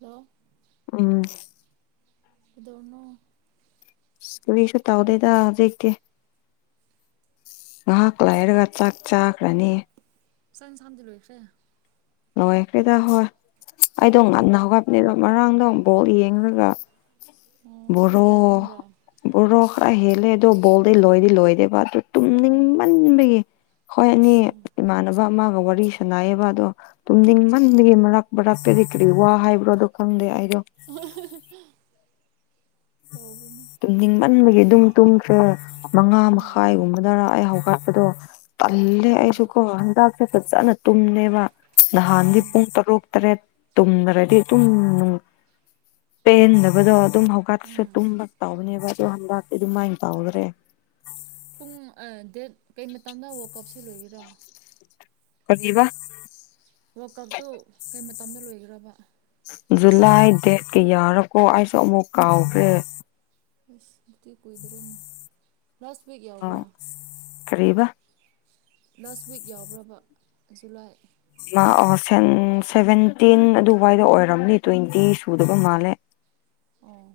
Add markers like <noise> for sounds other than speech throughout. Hello ꯎꯝ ꯗꯅꯣ ꯁꯁ ꯇꯥꯎꯗꯦꯗ ꯑꯗꯨ ꯉꯥꯏꯍꯥꯛ ꯂꯥꯏꯔꯒ ꯆꯥꯛ ꯆꯥꯈ꯭ꯔꯅꯤ ꯁꯥꯏꯅ ꯁꯥꯟꯗꯤ ꯂꯣꯏꯈ꯭ꯔꯦ ꯂꯣꯏꯈ꯭ꯔꯦꯗ ꯍꯣꯏ ꯑꯩꯗꯣ ꯉꯟꯅ ꯍꯧꯒꯠꯄꯅꯤꯗꯣ ꯃꯔꯥꯡꯗꯣ ꯕꯣꯣꯛ ꯌꯦꯡꯉꯒ ꯑꯣ ꯄꯨꯡ ꯕꯔꯣ ꯀꯌꯥ ꯇꯨꯝꯕ꯭ꯔꯥ ꯕꯔꯣ ꯈꯔ ꯏꯁ ꯍꯦꯜꯂꯦ ꯑꯗꯨ ꯕꯣꯜꯗꯤ ꯂꯣꯏꯗꯤ ꯂꯣꯏꯗꯦꯕ ꯑꯗꯨ ꯎꯝ ꯇꯨꯝꯅꯤꯡꯃꯟꯕꯒꯤ ꯈꯣꯏ ꯑꯅꯤ ꯎꯝ ꯏꯃꯥꯟꯅꯕ ꯑꯃꯒ ꯋꯥꯔꯤ ꯁꯅꯌꯦꯕ ꯑꯗꯣ ꯎꯝ ꯇꯨꯝꯅꯤꯡ ꯃꯟꯒꯤ ꯃꯔꯛ ꯃꯔꯛꯇꯗꯤ ꯀꯔꯤ ꯋꯥ ꯍꯥꯏꯕ꯭ꯔꯣꯗꯣ ꯈꯪꯗꯦ ꯑꯩꯗꯣ ꯇꯧꯕꯅꯤ ꯇꯨꯝꯅꯤꯡꯃꯟꯕꯒꯤ ꯑꯗꯨꯝ ꯇꯨꯝꯈ꯭ꯔꯦ ꯃꯉꯥ ꯎꯝ ꯃꯈꯥꯏꯒꯨꯝꯕꯗꯅ ꯑꯩ ꯍꯧꯒꯠꯄꯗꯣ ꯇꯜꯂꯦ ꯎꯝ ꯑꯩꯁꯨꯨ ꯀꯣ ꯍꯤꯗꯥꯛꯇꯣ ꯐꯠꯖꯅ ꯇꯨꯝꯅꯦꯕ ꯅꯍꯥꯟꯗꯤ ꯎꯝ ꯄꯨꯡ ꯇꯔꯨꯛ ꯇꯔꯦꯠ ꯇꯨꯝꯈꯔꯗꯤ ꯑꯗꯨꯨꯝ ꯄꯦꯟꯗꯕꯗꯣ ꯑꯗꯨꯝ ꯍꯧꯀꯠꯁ ꯎꯝ ꯇꯨꯝꯕ ꯇꯧꯕꯅꯦꯕ ꯗꯣ ꯍꯟꯗꯛꯇꯤ ꯗꯨꯃꯥꯏꯅ ꯅꯨꯄꯥ ꯎꯔꯒ ꯄꯨꯡ ꯇꯔꯦꯠ ꯀꯩ ꯃꯇꯝꯗ ꯋꯥꯜꯀꯞꯁꯦ ꯂꯣꯏꯒꯗꯔꯥ ꯀꯔꯤꯕ ꯋꯜꯀꯞꯇꯣ ꯀꯩ ꯃꯇꯝꯗ ꯂꯣꯏꯈ꯭ꯔꯕ ꯖꯨꯂꯥꯏ ꯗꯦꯠ ꯀꯌꯥꯔꯀꯣ ꯑꯩꯁꯨ ꯑꯃꯨꯛ ꯀꯥꯎꯈ꯭ꯔꯦ ꯑꯁ ꯑꯗꯨꯗꯤ ꯀꯨꯏꯗꯔꯣꯏꯅꯦ ꯂꯥꯁ ꯋꯤꯛ ꯌꯥꯎꯕ꯭ꯔꯥ ꯀꯔꯤꯕ ꯂꯥꯁ ꯋꯤꯛ ꯌꯥꯎꯕ꯭ꯔꯕ ꯖꯨꯂꯥꯏ ꯑꯣ ꯁꯦꯚꯦꯟꯇꯤꯟ ꯑꯗꯨꯋꯥꯏꯗ ꯑꯣꯏꯔꯝꯅꯤ ꯇ꯭ꯋꯦꯟꯇꯤ ꯁꯨꯗꯕ ꯃꯥꯜꯂꯦ ꯑꯣ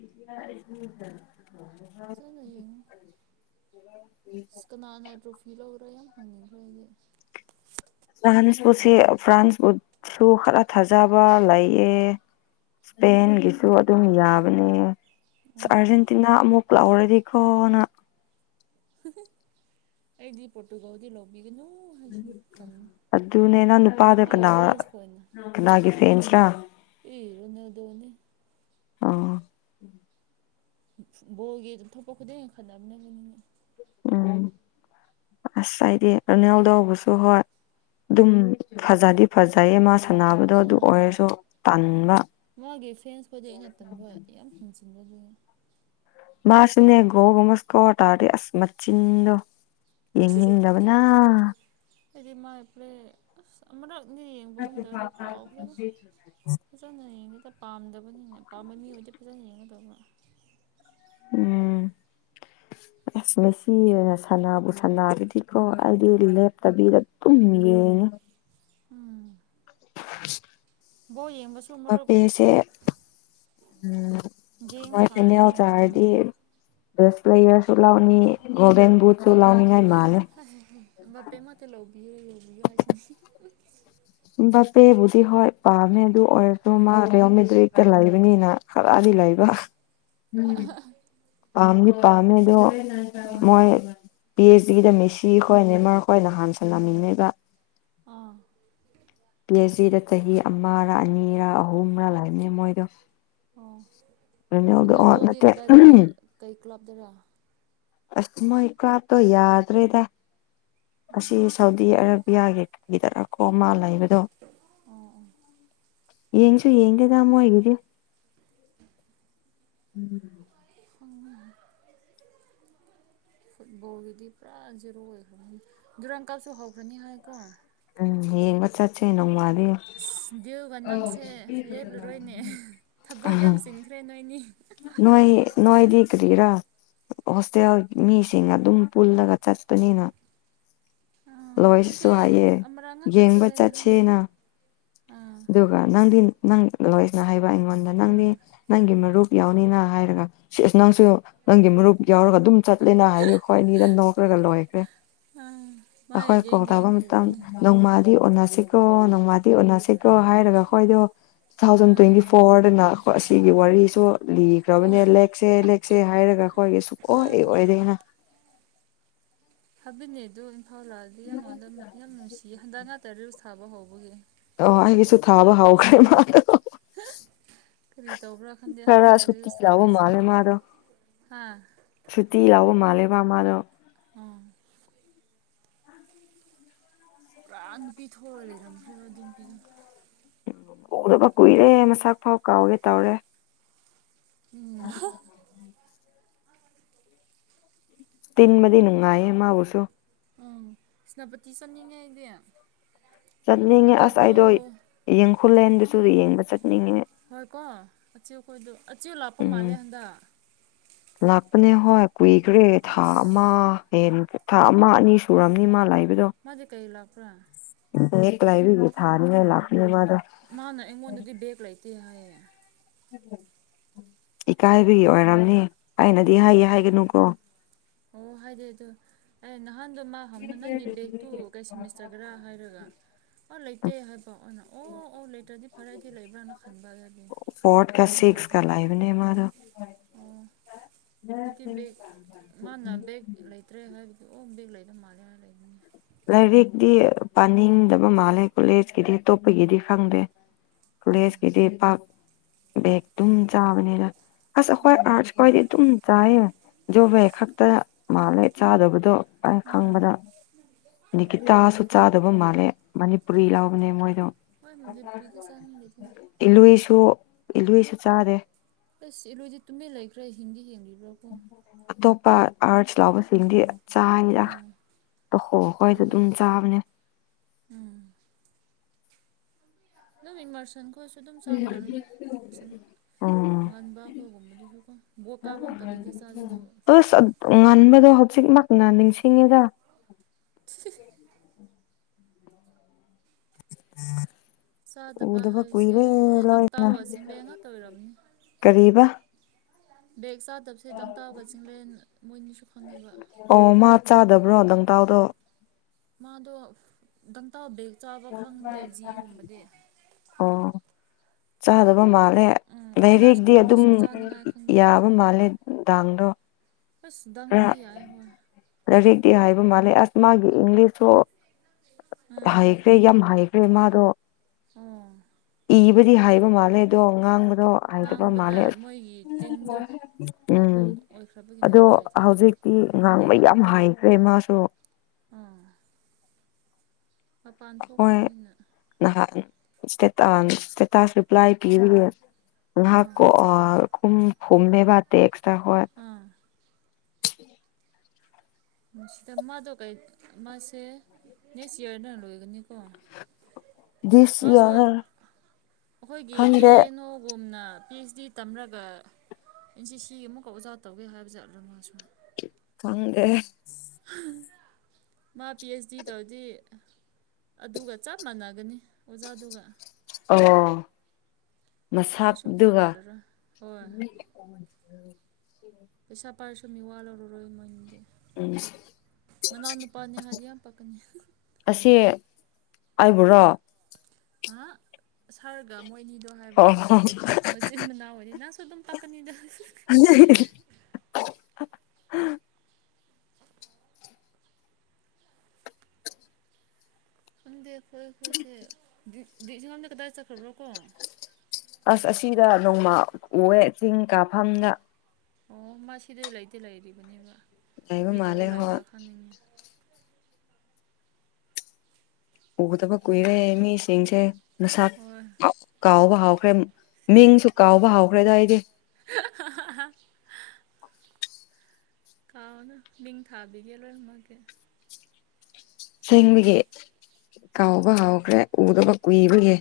<unintelligible> ꯐꯖꯟꯅ ꯌꯦꯡꯉꯣ <inaudible> ꯑꯁ ꯀꯅꯥꯅ ꯇ꯭ꯔꯣꯐꯤ ꯂꯧꯕꯔꯥ ꯌꯥꯝ ꯍꯪꯅꯤꯡꯈ꯭ꯔꯦ ꯑꯩꯗꯤ ꯐ꯭ꯔꯥꯟꯁꯄꯨꯁꯤ ꯐ꯭ꯔꯥꯟꯁꯄꯨꯁꯨ ꯈꯔ ꯊꯥꯖꯕ ꯂꯩꯌꯦ ꯏꯁꯄꯦꯟꯒꯤꯁꯨ ꯑꯗꯨꯝ ꯌꯥꯕꯅꯦ ꯎꯝ ꯑꯥꯔꯖꯦꯟꯇꯤꯅꯥ ꯑꯃꯨꯛ ꯂꯥꯎꯔꯗꯤꯀꯣꯅ ꯑꯩꯗꯤ ꯄꯣꯔꯇꯨꯒꯜ ꯗꯤ ꯂꯥꯎꯕꯤ ꯒꯅꯨ ꯑꯗꯨꯅꯦ ꯅꯪ ꯅꯨꯄꯥꯗ ꯃꯥꯏ ꯀꯅꯥ ꯐ꯭ꯔꯦꯟꯁ ꯈꯣꯏꯅ ꯀꯅꯥꯒꯤ ꯐꯦꯟꯁ꯭ꯔꯥ ꯏ ꯔꯣꯅꯥꯜꯗꯣꯅꯤ ꯑꯣ ꯕꯣꯜꯒꯤ ꯑꯗꯨꯝ ꯊꯣꯛꯄ ꯈꯨꯗꯤꯡ ꯈꯠꯅꯕꯅꯤꯅ ꯎꯝ ꯑꯁ ꯑꯩꯗꯤ ꯔꯣꯅꯜꯗꯣꯕꯨꯁꯨ ꯍꯣꯏ ꯑꯗꯨꯝ ꯐꯖꯗꯤ ꯐꯖꯩꯌꯦ ꯃꯥ ꯁꯥꯟꯅꯕꯗꯣ ꯑꯗꯨ ꯑꯥ ꯑꯣꯏꯔꯁꯨ ꯇꯥꯟꯕ ꯃꯥꯒꯤ ꯐꯦꯟꯁꯄꯨꯗꯤ ꯑꯩꯅ ꯇꯝꯕ ꯌꯥꯝ ꯌꯦꯡꯖꯤꯟꯕꯒꯤ ꯃꯥꯁꯨꯅꯦ ꯒꯣꯜꯒꯨꯝꯕ ꯁꯀꯣꯔ ꯇꯧꯔꯗꯤ ꯑꯁ ꯃꯆꯤꯟꯗꯣ ꯌꯦꯡꯅꯤꯡ ꯂꯕꯅꯥ ꯑꯩꯗꯤ ꯃꯥꯏ ꯄ꯭ꯂꯦ ꯑꯁ ꯑꯃꯨꯔꯛꯅꯤ ꯌꯦꯡꯕꯒꯨꯝꯗ ꯑꯗꯨ ꯀꯥꯎꯈ꯭ꯔꯦꯗ ꯐꯖꯅ ꯌꯦꯡꯗꯦꯗ ꯄꯥꯝꯗꯕꯅꯤꯅ ꯄꯥꯝꯕ ꯃꯤ ꯑꯣꯏꯗꯤ ꯐꯖꯅ ꯌꯦꯡꯒꯗꯕ ꯎꯝ ꯑꯁ ꯉꯁꯤ ꯑꯣꯏꯅ ꯁꯥꯟꯅꯕꯨ ꯁꯥꯟꯅꯔꯗꯗꯤꯀꯣ ꯑꯩꯗꯤ ꯂꯦꯞꯇꯕꯤꯗ ꯑꯗꯨꯝ ꯌꯦꯡꯉꯦ ꯎꯝ <unintelligible> ꯕꯣꯜ ꯌꯦꯡꯕꯁꯨ ꯃꯔꯨꯞ ꯃꯄꯦꯁꯦ ꯒꯦꯡ ꯐꯥꯔꯗꯤ ꯅꯨꯡꯉꯥꯏꯕꯅꯤ <unintelligible> ꯕꯦꯁ ꯄ꯭ꯂꯦꯌꯔꯁꯨ ꯂꯥꯎꯅꯤ ꯒꯣꯜꯗꯦꯟ ꯕꯨꯠꯁꯨ ꯂꯥꯎꯅꯤꯡꯉꯥꯏ ꯃꯥꯜꯂꯦ <unintelligible> ꯕꯄꯦꯕꯨꯗꯤ ꯍꯣꯏ ꯄꯥꯝꯃꯦ ꯑꯗꯨ ꯑꯣꯏꯔꯁꯨ ꯃꯥ ꯔꯤꯌꯣꯃꯦꯗ꯭ꯔꯤꯛꯇ ꯂꯩꯕꯅꯤꯅ ꯈꯔꯗꯤ ꯂꯩꯕ ꯄꯝꯗꯤ ꯄꯝꯃꯦꯗꯨ ꯑꯥ ꯃꯣꯏ ꯄꯤ ꯑꯩꯆ ꯗꯤꯗ ꯃꯁꯤ ꯈꯣꯏ ꯅꯦꯃꯔ ꯈꯣꯏꯅ ꯍꯥꯟꯅ ꯁꯜ ꯂꯝꯃꯤꯅꯦꯕ ꯑꯥ ꯄꯤ ꯑꯩꯆ ꯗꯤꯗ ꯆꯍꯤ ꯑꯃꯔ ꯑꯅꯤꯔ ꯑꯍꯨꯝꯔ ꯂꯩꯕꯅꯤ ꯃꯣꯏꯗꯣ ꯑꯣ ꯔꯣꯅꯦꯜꯗꯣ ꯑꯣ ꯔꯣꯅꯥꯜꯗꯣꯗꯤ ꯅꯠꯇꯦ ꯀꯗꯥꯏꯗ ꯀꯩ ꯀ꯭ꯂꯥꯞ ꯇꯔꯥ ꯑꯁ ꯃꯣꯏ ꯀꯥꯞꯇꯣ ꯌꯥꯗ꯭ꯔꯦꯗ ꯑꯣ ꯑꯁꯤ ꯁꯥꯎꯗꯤ ꯑꯔꯞ ꯌꯥꯒꯦ ꯀꯗꯔ ꯀꯣ ꯃꯥ ꯂꯩꯕꯗꯣ ꯑꯣ ꯑꯣ ꯌꯦꯡꯁꯨ ꯌꯦꯡꯗꯦ ꯇ ꯃꯣꯏꯒꯤꯗꯤ ꯎꯝ ꯐꯨꯠꯕꯣꯜꯒꯤꯗꯤ ꯄꯨꯔꯥ ꯖꯦꯔꯣ ꯑꯣꯏꯈ꯭ꯔꯕꯅꯤ ꯗꯨꯨꯔꯥꯡ ꯀꯥꯞꯁꯨ ꯍꯧꯈ꯭ꯔꯅꯤ ꯍꯥꯏꯀꯣ ꯎꯝ ꯌꯦꯡꯕ ꯆꯠꯁꯦ ꯅꯣꯡꯃꯜꯗꯤ ꯑꯁ ꯗꯤꯨꯒ ꯅꯪꯁꯦ ꯂꯦꯞꯂꯨꯔꯣꯏꯅꯦ ꯊꯕꯛ ꯌꯥꯝ ꯆꯤꯟꯈ꯭ꯔꯦ ꯅꯣꯏꯅꯤ ꯅꯣꯏ ꯅꯣꯣꯏꯗꯤ ꯀꯔꯤꯔꯥ ꯍꯣꯁꯇꯦꯜ ꯃꯤꯁꯤꯡ ꯑꯗꯨꯝ ꯄꯨꯜꯂꯒ ꯆꯠꯄꯅꯤꯅ ꯑꯥ ꯂꯣꯏꯁꯤꯁꯨ ꯑꯩꯗꯤ ꯍꯥꯏꯌꯦ ꯑꯃꯔꯛ ꯉꯥꯛꯇ ꯌꯦꯡꯕ ꯆꯠꯂꯦ ꯅꯍꯥꯟ ꯆꯠꯁꯅ ꯑꯥ ꯑꯗꯨꯒ ꯑꯗꯨꯒ ꯅꯪꯗꯤ ꯅꯪ ꯂꯣꯏꯁꯤꯅ ꯍꯥꯏꯕ ꯑꯩꯉꯣꯟꯗ ꯅꯪꯗꯤ ꯎꯝ ꯅꯪꯒꯤ ꯃꯔꯨꯞ ꯌꯥꯎꯅꯤꯅ ꯍꯥꯏꯔꯒ ꯁꯤ ꯑꯁ ꯅꯪꯁꯨ ꯅꯪꯒꯤ ꯃꯔꯨꯞ ꯌꯥꯎꯔꯒ ꯑꯗꯨꯝ꯫ ꯆꯠꯂꯦꯅ ꯍꯥꯏꯌ ꯑꯩꯈꯣꯏ ꯑꯅꯤꯗ ꯅꯣꯛꯈ꯭ꯔꯒ ꯂꯣꯏꯈ꯭ꯔꯦ ꯑꯥ ꯃꯥꯏ ꯑꯩꯈꯣꯏ ꯒꯦꯡ ꯀꯜ ꯒꯦꯡ ꯊꯥꯕ ꯃꯇꯝꯗ ꯄꯨꯕꯅꯦ ꯅꯣꯡꯃꯥꯗꯤ ꯑꯣꯟꯅꯁꯤꯀꯣ ꯅꯣꯡꯃꯥꯗꯤ ꯑꯣꯅꯥꯁꯤꯦꯀꯣ ꯍꯥꯏꯔꯒ ꯑꯩꯈꯣꯏꯗꯣ ꯇꯨ ꯊꯥꯎꯖꯟ ꯑꯥ ꯇ꯭ꯋꯦꯟꯇꯤ ꯐꯣꯔꯗꯅ ꯑꯁꯤꯒꯤ ꯋꯥꯔꯤꯁꯨ ꯍꯣꯏ ꯂꯤꯈ꯭ꯔꯕꯅꯦ ꯂꯦꯛꯁꯦ ꯂꯦꯛꯁꯦ ꯍꯥꯏꯔꯒ ꯑꯩꯈꯣꯏꯒꯤ ꯁꯨꯡꯛꯑꯣ ꯑꯥ ꯑꯣꯏꯔꯦꯅ ꯍꯥꯕꯤꯠꯅꯦ ꯑꯗꯨꯣ ꯏꯝꯐꯥꯜ ꯂꯥꯛꯑꯗꯤ ꯌꯥꯝꯉꯣꯟꯗ ꯌꯥꯝ ꯅꯨꯡꯁꯤꯌꯦ ꯍꯟꯗꯛ ꯉꯥꯛꯇꯔꯔꯁꯨ ꯊꯥꯕ ꯍꯧꯕꯒꯤ ꯑꯣ ꯑꯩꯒꯤꯁꯨ ꯊꯥꯕ ꯍꯥꯎꯈ꯭ꯔꯦ ꯃꯥꯗꯣ ꯀꯔꯤ ꯇꯧꯕ꯭ꯔꯥ ꯈꯪꯗꯦ ꯈꯔ ꯍꯟꯗꯛ ꯁꯨꯇꯤ ꯔꯤꯨꯁ ꯂꯧꯕ ꯊꯥꯔꯛꯑꯁꯤ ꯃꯥꯜꯂꯦ ꯃꯥꯗꯣ ꯍꯥꯥ ꯁꯨꯇꯤ ꯂꯥꯎꯕ ꯃꯥꯜꯂꯦꯕ ꯃꯥꯗꯣ ꯑꯥ ꯄꯨꯔꯥ ꯅꯨꯄꯤ ꯊꯣꯛꯑ ꯂꯩꯔꯝꯈ꯭ꯔꯒ ꯑꯗꯨ ꯅꯨꯄꯤꯗꯨꯅ ꯗꯕ ꯀꯨꯏꯔꯦ ꯃꯁꯥꯛ ꯐꯥꯎ ꯀꯥꯎꯒꯦ ꯇꯧꯔꯦ ꯎꯝ ꯇꯤꯟ ꯃꯗꯤ ꯅꯅꯨꯡ ꯉꯥꯏꯃꯥꯎꯨꯁꯨꯣ ꯎꯪ ꯀ꯭ꯁꯅꯄꯇꯤ ꯆꯠꯅꯤꯡꯉꯦ ꯍꯥꯏꯅꯦ ꯆꯠꯅꯤꯡꯉꯦ ꯑꯁ ꯑꯩꯗꯣ ꯌꯦꯡꯈꯨꯜꯂꯦꯟꯗꯨꯁꯨ ꯌꯦꯡꯕ ꯆꯠꯅꯤꯡꯉꯦ ꯍꯣꯏ ꯀꯣ ꯑꯆꯨ ꯀꯣꯏꯗ ꯑꯆꯨ ꯂꯥꯛꯄ ꯎꯝ ꯃꯥꯜꯂꯦ ꯍꯟꯗꯛ ꯂꯥꯛꯄꯅꯦ ꯍꯣꯏ ꯀꯨꯏꯈ꯭ꯔꯦ ꯊꯥ ꯑꯁ ꯑꯃ ꯍꯌꯦꯡ ꯊꯥ ꯑꯃ ꯑꯅꯤ ꯁꯨꯔꯕꯅꯤ ꯃꯥ ꯂꯥꯛꯕꯗꯣ ꯃꯦ ꯀꯩ ꯂ ꯄꯨ꯭ꯔ ꯍꯦꯛꯛꯇ ꯂꯥꯏꯕꯤꯒꯦ ꯊꯥꯅꯤꯉꯥꯏ ꯂꯥꯛꯄꯅꯦ ꯃꯥꯗꯣ ꯃꯥꯅ ꯑꯩꯉꯣꯟꯗꯗꯤ ꯕꯦꯒ ꯂꯩꯇꯦ ꯍꯥꯏꯌꯦ ꯏꯀꯥꯏꯕꯒꯤ ꯑꯣꯏꯔꯝꯅꯤ ꯑꯩꯅꯗꯤ ꯑꯣ ꯍꯥꯏꯌꯦ ꯍꯥꯏꯒꯅꯨꯀꯣ ꯑꯣ ꯍꯥꯏꯗꯤ ꯑꯗꯨꯗꯣ ꯑꯦ ꯅꯍꯥꯟꯗꯣ ꯃꯥ ꯍꯧꯅ ꯅꯪꯒꯤ ꯕꯦꯒꯛꯇꯨ ꯀꯩ ꯁꯃꯤꯁꯇꯒꯔꯥ ꯍꯥꯏꯔꯒ ꯑꯣ ꯂꯩꯇꯦ ꯍꯥꯏꯕ ꯑꯩꯅ ꯑꯣ ꯑꯣꯧ ꯂꯩꯇ꯭ꯔꯗꯤ ꯐꯔꯦꯗꯤ ꯂꯩꯕ꯭ꯔꯅ ꯈꯟꯕꯗꯤ ꯐꯣꯔꯠ ꯀ ꯁꯤꯁ ꯀ ꯂꯥꯏꯚꯅꯦꯔ ꯑꯣ ꯁꯤꯗꯤ ꯕꯒ ꯃꯥꯅ ꯕꯦꯒ ꯂꯩꯇ꯭ꯔꯦ ꯍꯥꯏꯕꯗꯤ ꯑꯣꯝ ꯕꯦꯒ ꯂꯩꯗꯧ ꯃꯥꯜꯂꯦ ꯍꯥꯏ ꯂꯩꯕꯅꯤ ꯂꯥꯏꯔꯤꯛꯇꯤ ꯄꯥꯅꯤꯡꯗꯕ ꯃꯥꯜꯂꯦ ꯀꯣꯂꯦꯖꯀꯤꯗꯤ ꯑꯇꯣꯞꯄꯒꯤꯗꯤ ꯈꯪꯗꯦ ꯎꯝ ꯀꯨꯔꯦꯁꯀꯤꯗꯤ ꯄꯥꯛ ꯕꯦꯛ ꯑꯗꯨꯝ ꯆꯥꯕꯅꯤꯅ ꯑꯁ ꯑꯩꯈꯣꯏ ꯎꯝ ꯑꯥꯔꯠꯁ ꯈ꯭ꯋꯥꯏꯗꯤ ꯑꯗꯨꯝ ꯆꯥꯏꯌꯦ ꯖꯣꯕꯦ ꯈꯛꯇ ꯃꯥꯜꯂꯦ ꯆꯥꯗꯕꯗꯣ ꯑꯩ ꯈꯪꯕꯗ ꯃꯗ ꯅꯤ ꯒꯤꯇꯥꯥꯁꯨ ꯆꯥꯗꯕ ꯃꯥꯜꯂꯦ ꯃꯅꯤꯄꯨꯔꯤ ꯂꯥꯎꯕꯅꯦ ꯃꯣꯏꯗꯣ ꯍꯣꯏꯦ ꯄꯔꯤꯗꯤ ꯆꯥꯡꯉ ꯂꯤ ꯏꯜꯂꯨꯏꯁꯨ ꯏꯜꯂꯨꯏꯁꯨ ꯆꯥꯗꯦ ꯑꯁ ꯏꯂꯣꯏꯁꯦ ꯇꯨꯃꯦꯦꯟ ꯂꯩꯈ꯭ꯔꯥ ꯍꯤꯡꯗꯤ ꯍꯡꯂꯤꯕ꯭ꯔꯥꯀꯣ ꯑꯇꯣꯞꯄ ꯑꯥꯔꯠꯁ ꯂꯥꯎꯕꯁꯤꯡꯗꯤ ꯆꯥꯡꯗ ꯎꯝ ꯑ ꯍꯣ ꯍꯈꯣꯏꯗꯦ ꯍꯣꯏ ꯑꯗꯨꯝ ꯆꯥꯕꯅꯦ ꯎꯝ ꯑꯗꯨꯝ ꯏꯟꯃꯔꯁꯟ ꯈꯣꯣꯏꯁꯨ ꯑꯗꯨꯝ ꯆꯥꯝ ꯃꯥꯜꯂꯣꯏꯗ ꯁꯨꯝ ꯎꯝ ꯉꯟꯕ ꯑꯩꯈꯣꯏꯒꯨꯝꯕꯗꯨꯁꯨ ꯀꯣ ꯕꯣ ꯀꯥꯕꯇꯞꯅꯗꯤ ꯆꯥꯔꯦ ꯑꯗꯨ ꯑꯁ ꯉꯟꯕꯗꯣ ꯍꯧꯖꯤꯛꯃꯛꯅ ꯅꯤꯡꯁꯤꯡꯉꯒ ꯆꯥꯗꯕ ꯎꯗꯕ ꯍꯥꯏꯁꯦ ꯀꯨꯏꯔꯦ ꯗꯪ ꯇꯥꯎꯋꯥ ꯆꯤꯡꯂꯦꯟ ꯉꯥꯛꯇ ꯑꯣꯏꯝꯅꯤ ꯀꯕ ꯕꯦꯛ ꯆꯥꯗꯕꯁꯦ ꯗꯪ ꯇꯥꯕ ꯆꯤꯡꯂꯦꯟ ꯃꯣꯏꯅꯤꯁꯨ ꯐꯪꯉꯦꯕ ꯑꯣ ꯃꯥ ꯆꯥꯗꯕ꯭ꯔꯣ ꯂꯪꯇꯥꯎꯗꯣ ꯃꯥꯗꯣ ꯗꯪꯇꯥꯥꯎ ꯕꯦꯛ ꯆꯥꯕ ꯈꯪꯗꯦ ꯖꯤꯒꯨꯝꯕꯗꯤ ꯑꯣ ꯆꯥꯗꯕ ꯃꯥꯜꯂꯦ ꯎꯝ ꯂꯥꯏꯔꯦꯛꯇꯤ ꯑꯗꯨꯝ ꯑꯣꯅꯔꯁꯀꯨꯝꯕꯁꯨ ꯆꯥꯅꯉꯥꯏ ꯈꯪꯗꯦ ꯌꯥꯕ ꯃꯥꯜꯂꯦ ꯗꯥꯡꯗꯣ ꯁ ꯗꯪ ꯍ ꯈꯔ ꯌꯥ ꯍ ꯂꯥꯏꯔꯤꯛꯇꯤ ꯍꯥꯏꯕ ꯃꯥꯜꯂꯦ ꯑꯁ ꯃꯥꯒꯤ ꯏꯪꯂꯤꯁꯁꯨ ꯎꯝ ꯍꯥꯏ ꯐꯦ ꯌꯥꯝ ꯍꯩꯈ꯭ꯔꯦ ꯃꯥꯗꯣ ꯎꯝ ꯏꯕꯗꯤ ꯍꯥꯏꯕ ꯃꯥꯜꯂꯦ ꯑꯗꯣ ꯉꯥꯡꯕꯗꯣ ꯍꯥꯏꯗꯕ ꯉꯥꯡꯕꯗ ꯃꯥꯜꯂꯦ ꯃꯣꯏꯒꯤ ꯇꯤꯟꯗꯨ ꯎꯝ ꯑꯗꯨꯝ ꯑꯣꯏꯈ꯭ꯔꯕꯒꯤꯅꯤ ꯑꯗꯣ ꯎꯄꯥꯏ ꯂꯩꯇꯦꯗ ꯍꯧꯖꯤꯛ ꯤ ꯉꯥꯡꯕ ꯌꯥꯝ ꯍꯥꯏꯈ꯭ꯔꯦ ꯃꯥꯁꯨ ꯑꯥ ꯃꯄꯥꯟ ꯊꯣꯛꯈ꯭ꯔꯕꯅꯤꯅ ꯅꯍ ꯏꯁꯇꯦꯇꯥꯁ ꯔꯤꯄ꯭ꯂꯥꯏ ꯄꯤꯔꯤꯌꯦꯦ ꯉꯍꯥꯛ ꯑꯥ ꯈ ꯐꯨꯝꯦꯕ ꯇꯦꯛꯁꯇ꯭ꯔ ꯍ ꯑꯥ ꯁꯤꯗ ꯃꯥꯗꯣ ꯀꯩꯟ ꯃꯥꯁꯦ ꯅꯦꯛꯁ ꯏ꯭ꯌꯥꯔꯗ ꯂꯣꯏꯒꯅꯤꯀꯣ ꯗꯤꯁ ꯃꯥꯁꯨ ꯌꯔ ꯑꯩꯈꯣꯏꯒꯤ ꯑꯦ ꯈꯪꯗꯦ ꯑꯦꯟ ꯑꯣꯒꯨꯝꯅ ꯄꯤ ꯑꯩꯆ ꯗꯤ ꯇꯝꯔꯒ ꯑꯦꯟ ꯁꯤ ꯁꯤ ꯑꯃꯨꯛꯀ ꯑꯣꯖꯥ ꯇꯧꯒꯦ ꯍꯥꯏꯕꯁꯦ ꯑꯗꯨ ꯑꯗꯨꯝꯁꯨ ꯊꯪ ꯎꯝ ꯃꯥ ꯄꯤ ꯑꯩꯆ ꯗꯤ ꯇꯧꯗꯤ ꯑꯗꯨꯒ ꯆꯞ ꯃꯥꯟꯅꯒꯅꯤ ꯑꯣꯖꯥꯗꯨꯒ ꯑꯣ ꯀꯔꯤꯁꯨ ꯃꯁꯥꯗꯨꯒ ꯈꯦꯠꯅꯔꯔꯣꯏ ꯍꯣꯏ ꯃꯁꯤ ꯄꯩꯁꯥ ꯄꯥꯏꯔꯁꯨ ꯃꯤ ꯋꯥꯠꯂꯔꯔꯣꯏ ꯃꯣꯏꯅꯗꯤ ꯎꯝ ꯃꯅ ꯑꯣꯅ ꯄꯥꯅꯤ ꯍꯥꯖꯤ ꯌꯥꯝ ꯄꯀꯅꯤ ꯑꯁꯦ ꯍꯥꯏꯕ꯭ꯔꯣ ꯍꯥ ꯁꯥꯔꯒ ꯃꯣꯏꯅꯤꯗꯣ ꯍꯥꯏꯕ ꯑꯣ ꯃꯆꯤꯟ ꯃꯅꯥꯎ ꯑꯣꯏꯅꯤ ꯅꯁꯨ ꯑꯗꯨꯝ ꯄꯥꯛꯀꯅꯤꯗ ꯑ ꯈꯪꯗꯦ ꯑꯩꯈꯣꯏ ꯑꯩꯈꯣꯏꯁꯦ ꯂꯝꯗ ꯀꯗꯥꯏ ꯆꯠꯈ꯭ꯔꯕ꯭ꯔꯣ ꯀꯣ ꯑꯁ ꯑꯁꯤꯗ ꯅꯣꯡꯃ ꯎꯑꯦ ꯆꯤꯡ ꯀꯥꯐꯝꯅ ꯑꯣ ꯃꯥ ꯁꯤꯗꯤꯩ ꯂꯩꯗꯤꯦ ꯂꯩꯔꯤꯕꯅꯦꯕ ꯂꯩꯕ ꯐꯔꯤ ꯃꯥꯜꯂꯦ ꯇꯧꯔ ꯍꯣꯏ ꯂꯩꯕ꯭ꯔꯥ ꯈꯟꯅꯤꯡꯉꯤ ꯎꯗꯕ ꯀꯨꯏꯔꯦ ꯃꯤꯁꯤꯡꯁꯦ ꯅꯁꯥ ꯍꯣꯏ ꯀꯥꯎꯕ ꯍꯥꯎꯈ꯭ꯔꯦ ꯃꯤꯡꯁꯨ ꯀꯥꯎꯕ ꯍꯧꯈ꯭ꯔꯦꯗꯏꯗꯤ <unintelligible> ꯀꯥꯎꯅ ꯅꯤꯡ ꯊꯥꯕꯤꯒꯦ ꯂꯣꯏꯔꯝꯃꯛꯒꯦ ꯦꯡꯕꯒꯤ ꯀꯥꯎꯕ ꯍꯧꯥꯎꯈ꯭ꯔꯦ ꯎꯗꯕ ꯀꯨꯏꯕꯒꯤ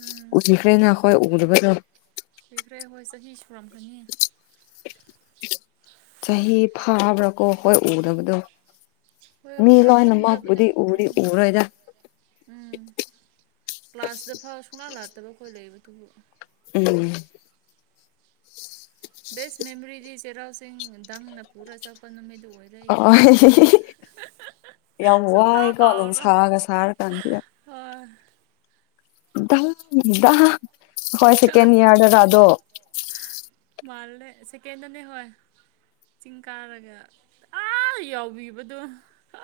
ꯎꯝ ꯎꯁꯤꯈ꯭ꯔꯦꯅꯈꯣꯏ ꯎꯠꯕ ꯀꯨꯏꯈ꯭ꯔꯦ ꯍꯣꯏ ꯆꯍꯤ ꯁꯨꯔꯝꯒꯅꯤ ꯆꯍꯤ ꯐꯥꯕ꯭ꯔꯥ ꯀꯣ ꯍꯣꯏ ꯎꯗꯕꯗꯣ ꯍꯣꯏ ꯃꯤ ꯂꯣ ꯄꯨꯂꯞ ꯄꯨꯟꯗꯕꯗꯤ ꯅꯃꯕꯨꯗꯤ ꯎꯔꯤ ꯄꯨꯔꯝꯅꯤ ꯎꯔꯣꯣꯏꯗ ꯎꯝ ꯀ꯭ꯂꯥꯁꯇ ꯐꯥꯎ ꯁꯨꯡꯅꯥ ꯂꯥꯛꯇꯕ ꯑꯩꯈꯣꯏ ꯂꯩꯕꯗꯨꯕꯨ ꯎꯝ ꯕꯦꯁ ꯃꯦꯃꯣꯔꯤꯗꯤ ꯆꯩꯔꯥꯎ ꯆꯤꯡ ꯗꯪꯅ ꯄꯨꯔ ꯆꯠꯄ ꯅꯨꯃꯤꯠꯗꯨ ꯑꯣꯏ ꯑ ꯗꯒꯤꯗꯤ ꯌꯥꯝ ꯁꯨꯡ ꯀ ꯋꯥꯏꯀꯣ ꯀꯥꯎꯥꯎꯔꯣ ꯅꯨꯡꯁꯥꯒ ꯁꯥꯔ ꯀꯥꯟꯁꯤꯗ ꯑꯣ ꯍꯣꯏ ꯁꯦꯀꯦꯟ ꯏꯌꯥꯔꯗ ꯔꯥꯗꯣ ꯃꯥꯜꯗ ꯁꯀꯦꯟ ꯍꯅꯦ ꯍ ꯆꯤꯡ ꯀꯥꯔꯒ ꯑꯥ ꯌꯥꯎꯕꯤꯕꯗꯣ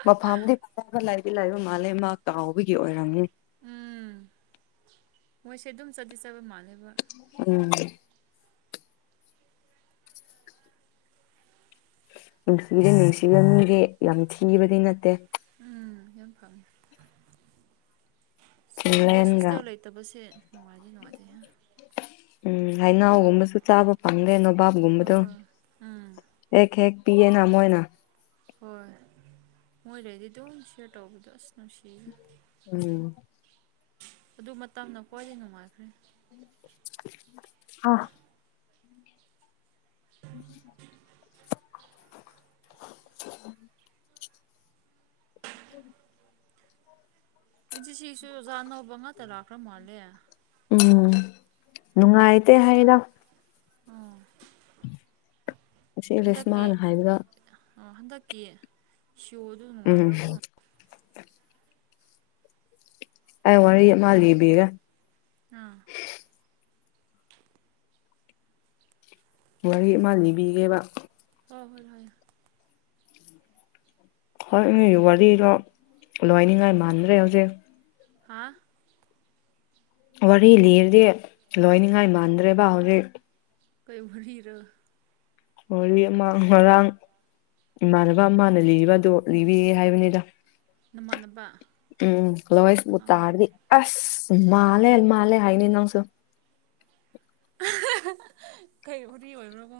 ꯃꯐꯝꯗꯤ ꯐꯖꯕ ꯂꯥꯏꯗꯤ ꯂꯥꯏꯕ ꯃꯥꯜꯂꯦ ꯃꯥ ꯀꯥꯎꯕꯒꯤ ꯑꯣꯏꯔꯝꯃꯤ ꯎꯝ ꯃꯣꯏꯁꯦ ꯑꯗꯨꯝ ꯆꯠꯗꯤ ꯆꯠꯕ ꯃꯥꯜꯂꯦꯕ ꯎꯝ ꯅꯨꯡꯁꯤꯖ ꯅꯨꯡꯁꯤꯕ ꯃꯤꯁꯦ ꯌꯥꯝ ꯊꯤꯕꯗꯤ ꯅꯠꯇꯦ ꯎꯝ ꯌꯥꯝ ꯄꯥꯝꯃꯦ ꯑꯁ ꯃꯣꯏ ꯚꯣꯏꯁ ꯆꯤꯡꯂꯦꯟꯒ ꯍꯣꯁꯇꯦꯜ ꯂꯩꯇꯕꯁꯦ ꯅꯨꯡꯉꯥꯏꯇ ꯅꯨꯡꯉꯥꯏꯇꯦ ꯎꯝ ꯍꯩꯅꯥꯎꯒꯨꯝꯕꯁꯨ ꯆꯥꯕ ꯄꯥꯝꯗꯦ ꯅꯣꯕꯥꯞꯒꯨꯝꯕꯗꯣ ꯍꯣꯏ ꯎꯝ ꯑꯦꯛ ꯍꯦꯛ ꯄꯤ ꯑꯦꯅ ꯃꯣꯏꯅ ꯍꯣꯏ ꯃꯣꯏ ꯔꯦꯗꯤꯗꯣ ꯁꯤꯌꯔ ꯇꯧꯕꯗꯣ ꯑꯁ ꯅꯨꯡꯁꯤꯦ ꯎꯝ ꯑꯗꯨ ꯃꯇꯝꯅ ꯈ꯭ꯋꯥꯏꯗꯤ ꯅꯨꯡꯉꯥꯏꯈ꯭ꯔꯦ <inaudible> ꯑꯥ ꯎ <inaudible> ꯏꯆꯦ ꯁꯤꯁꯨ ꯑꯣꯖꯥ ꯑꯧꯕ ꯉꯥꯛꯇ ꯂꯥꯛꯈ꯭ꯔ ꯃꯥꯜꯂꯦ ꯎꯝ ꯅꯨꯡꯉꯥꯏꯇꯦ ꯍꯥꯏꯔꯣ ꯑꯣ ꯑꯁꯤ ꯍꯟꯗꯛꯀꯤ ꯔꯦꯁꯃꯥꯅ ꯍꯥꯏꯕꯗ ꯍꯟꯗꯛꯀꯤ ꯁꯣꯗꯨ ꯎꯝ ꯅꯨꯡꯉꯥꯏꯕ꯭ꯔꯥ ꯀꯣ ꯑꯩ ꯋꯥꯔꯤ ꯑꯃ ꯂꯤꯕꯤꯒꯦ ꯑꯥ ꯋꯥꯔꯤꯔꯤ ꯑꯃ ꯂꯤꯅꯤꯕꯤꯒꯦꯕ ꯍ ꯍꯣꯏ ꯍꯣꯏ ꯍꯣꯏ ꯅꯣꯏꯒꯤ ꯋꯥꯔꯤꯗꯣ ꯂꯣꯏꯅꯤꯡꯉꯥꯏ ꯃꯥꯟꯗ꯭ꯔꯦ ꯍꯧꯖꯤꯛ ꯍꯥꯥ ꯋꯥꯔꯤ ꯂꯤꯔꯗꯤ ꯂꯣꯏꯅꯤꯉꯥꯏ ꯃꯥꯟꯗ꯭ꯔꯦꯕ ꯍꯧꯖꯤꯛ ꯀꯩꯃꯔꯤꯍꯤꯔ ꯋꯥꯔꯤ ꯑꯃꯥꯡ ꯉꯥꯡ ꯏꯃꯥꯟꯅꯕ ꯑꯃꯅ ꯂꯤꯗꯣ ꯂꯤꯕꯤꯌꯦꯦ ꯍꯥꯏꯕꯅꯤꯗ ꯅꯃꯥꯟꯅꯕ ꯎꯝ ꯍꯜꯂꯣ ꯑꯩꯁꯕꯨ ꯑꯥ ꯇꯥꯔꯗꯤ ꯑꯁ ꯃꯥꯜꯂꯦ ꯃꯥꯜꯂꯦ ꯍꯥꯏꯅꯤ ꯅꯪꯁꯨ ꯀꯩ ꯍꯨꯔꯤ ꯑꯣꯏꯕ꯭ꯔꯣꯒꯣ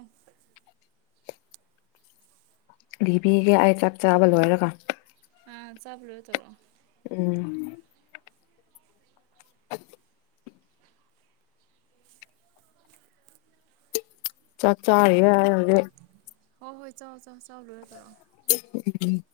ꯂꯤꯕꯤꯒꯦ ꯑꯩ ꯆꯥꯛ ꯆꯥꯕ ꯂꯣꯏꯔꯒ ꯑ ꯆꯥꯕ ꯂꯣꯏ ꯇꯧꯔꯣꯑꯣ ꯎꯝ ꯑ ꯆꯥ ꯆꯆꯥ ꯍꯌꯦ ꯌꯥꯦ ꯍꯣꯏ ꯍꯣꯏ ꯆꯥꯎꯥꯛ ꯆꯥꯎꯥꯛ ꯆꯥꯎꯥꯛ ꯂꯣꯏꯔ ꯇꯧꯔꯛꯑꯣ ꯎꯝ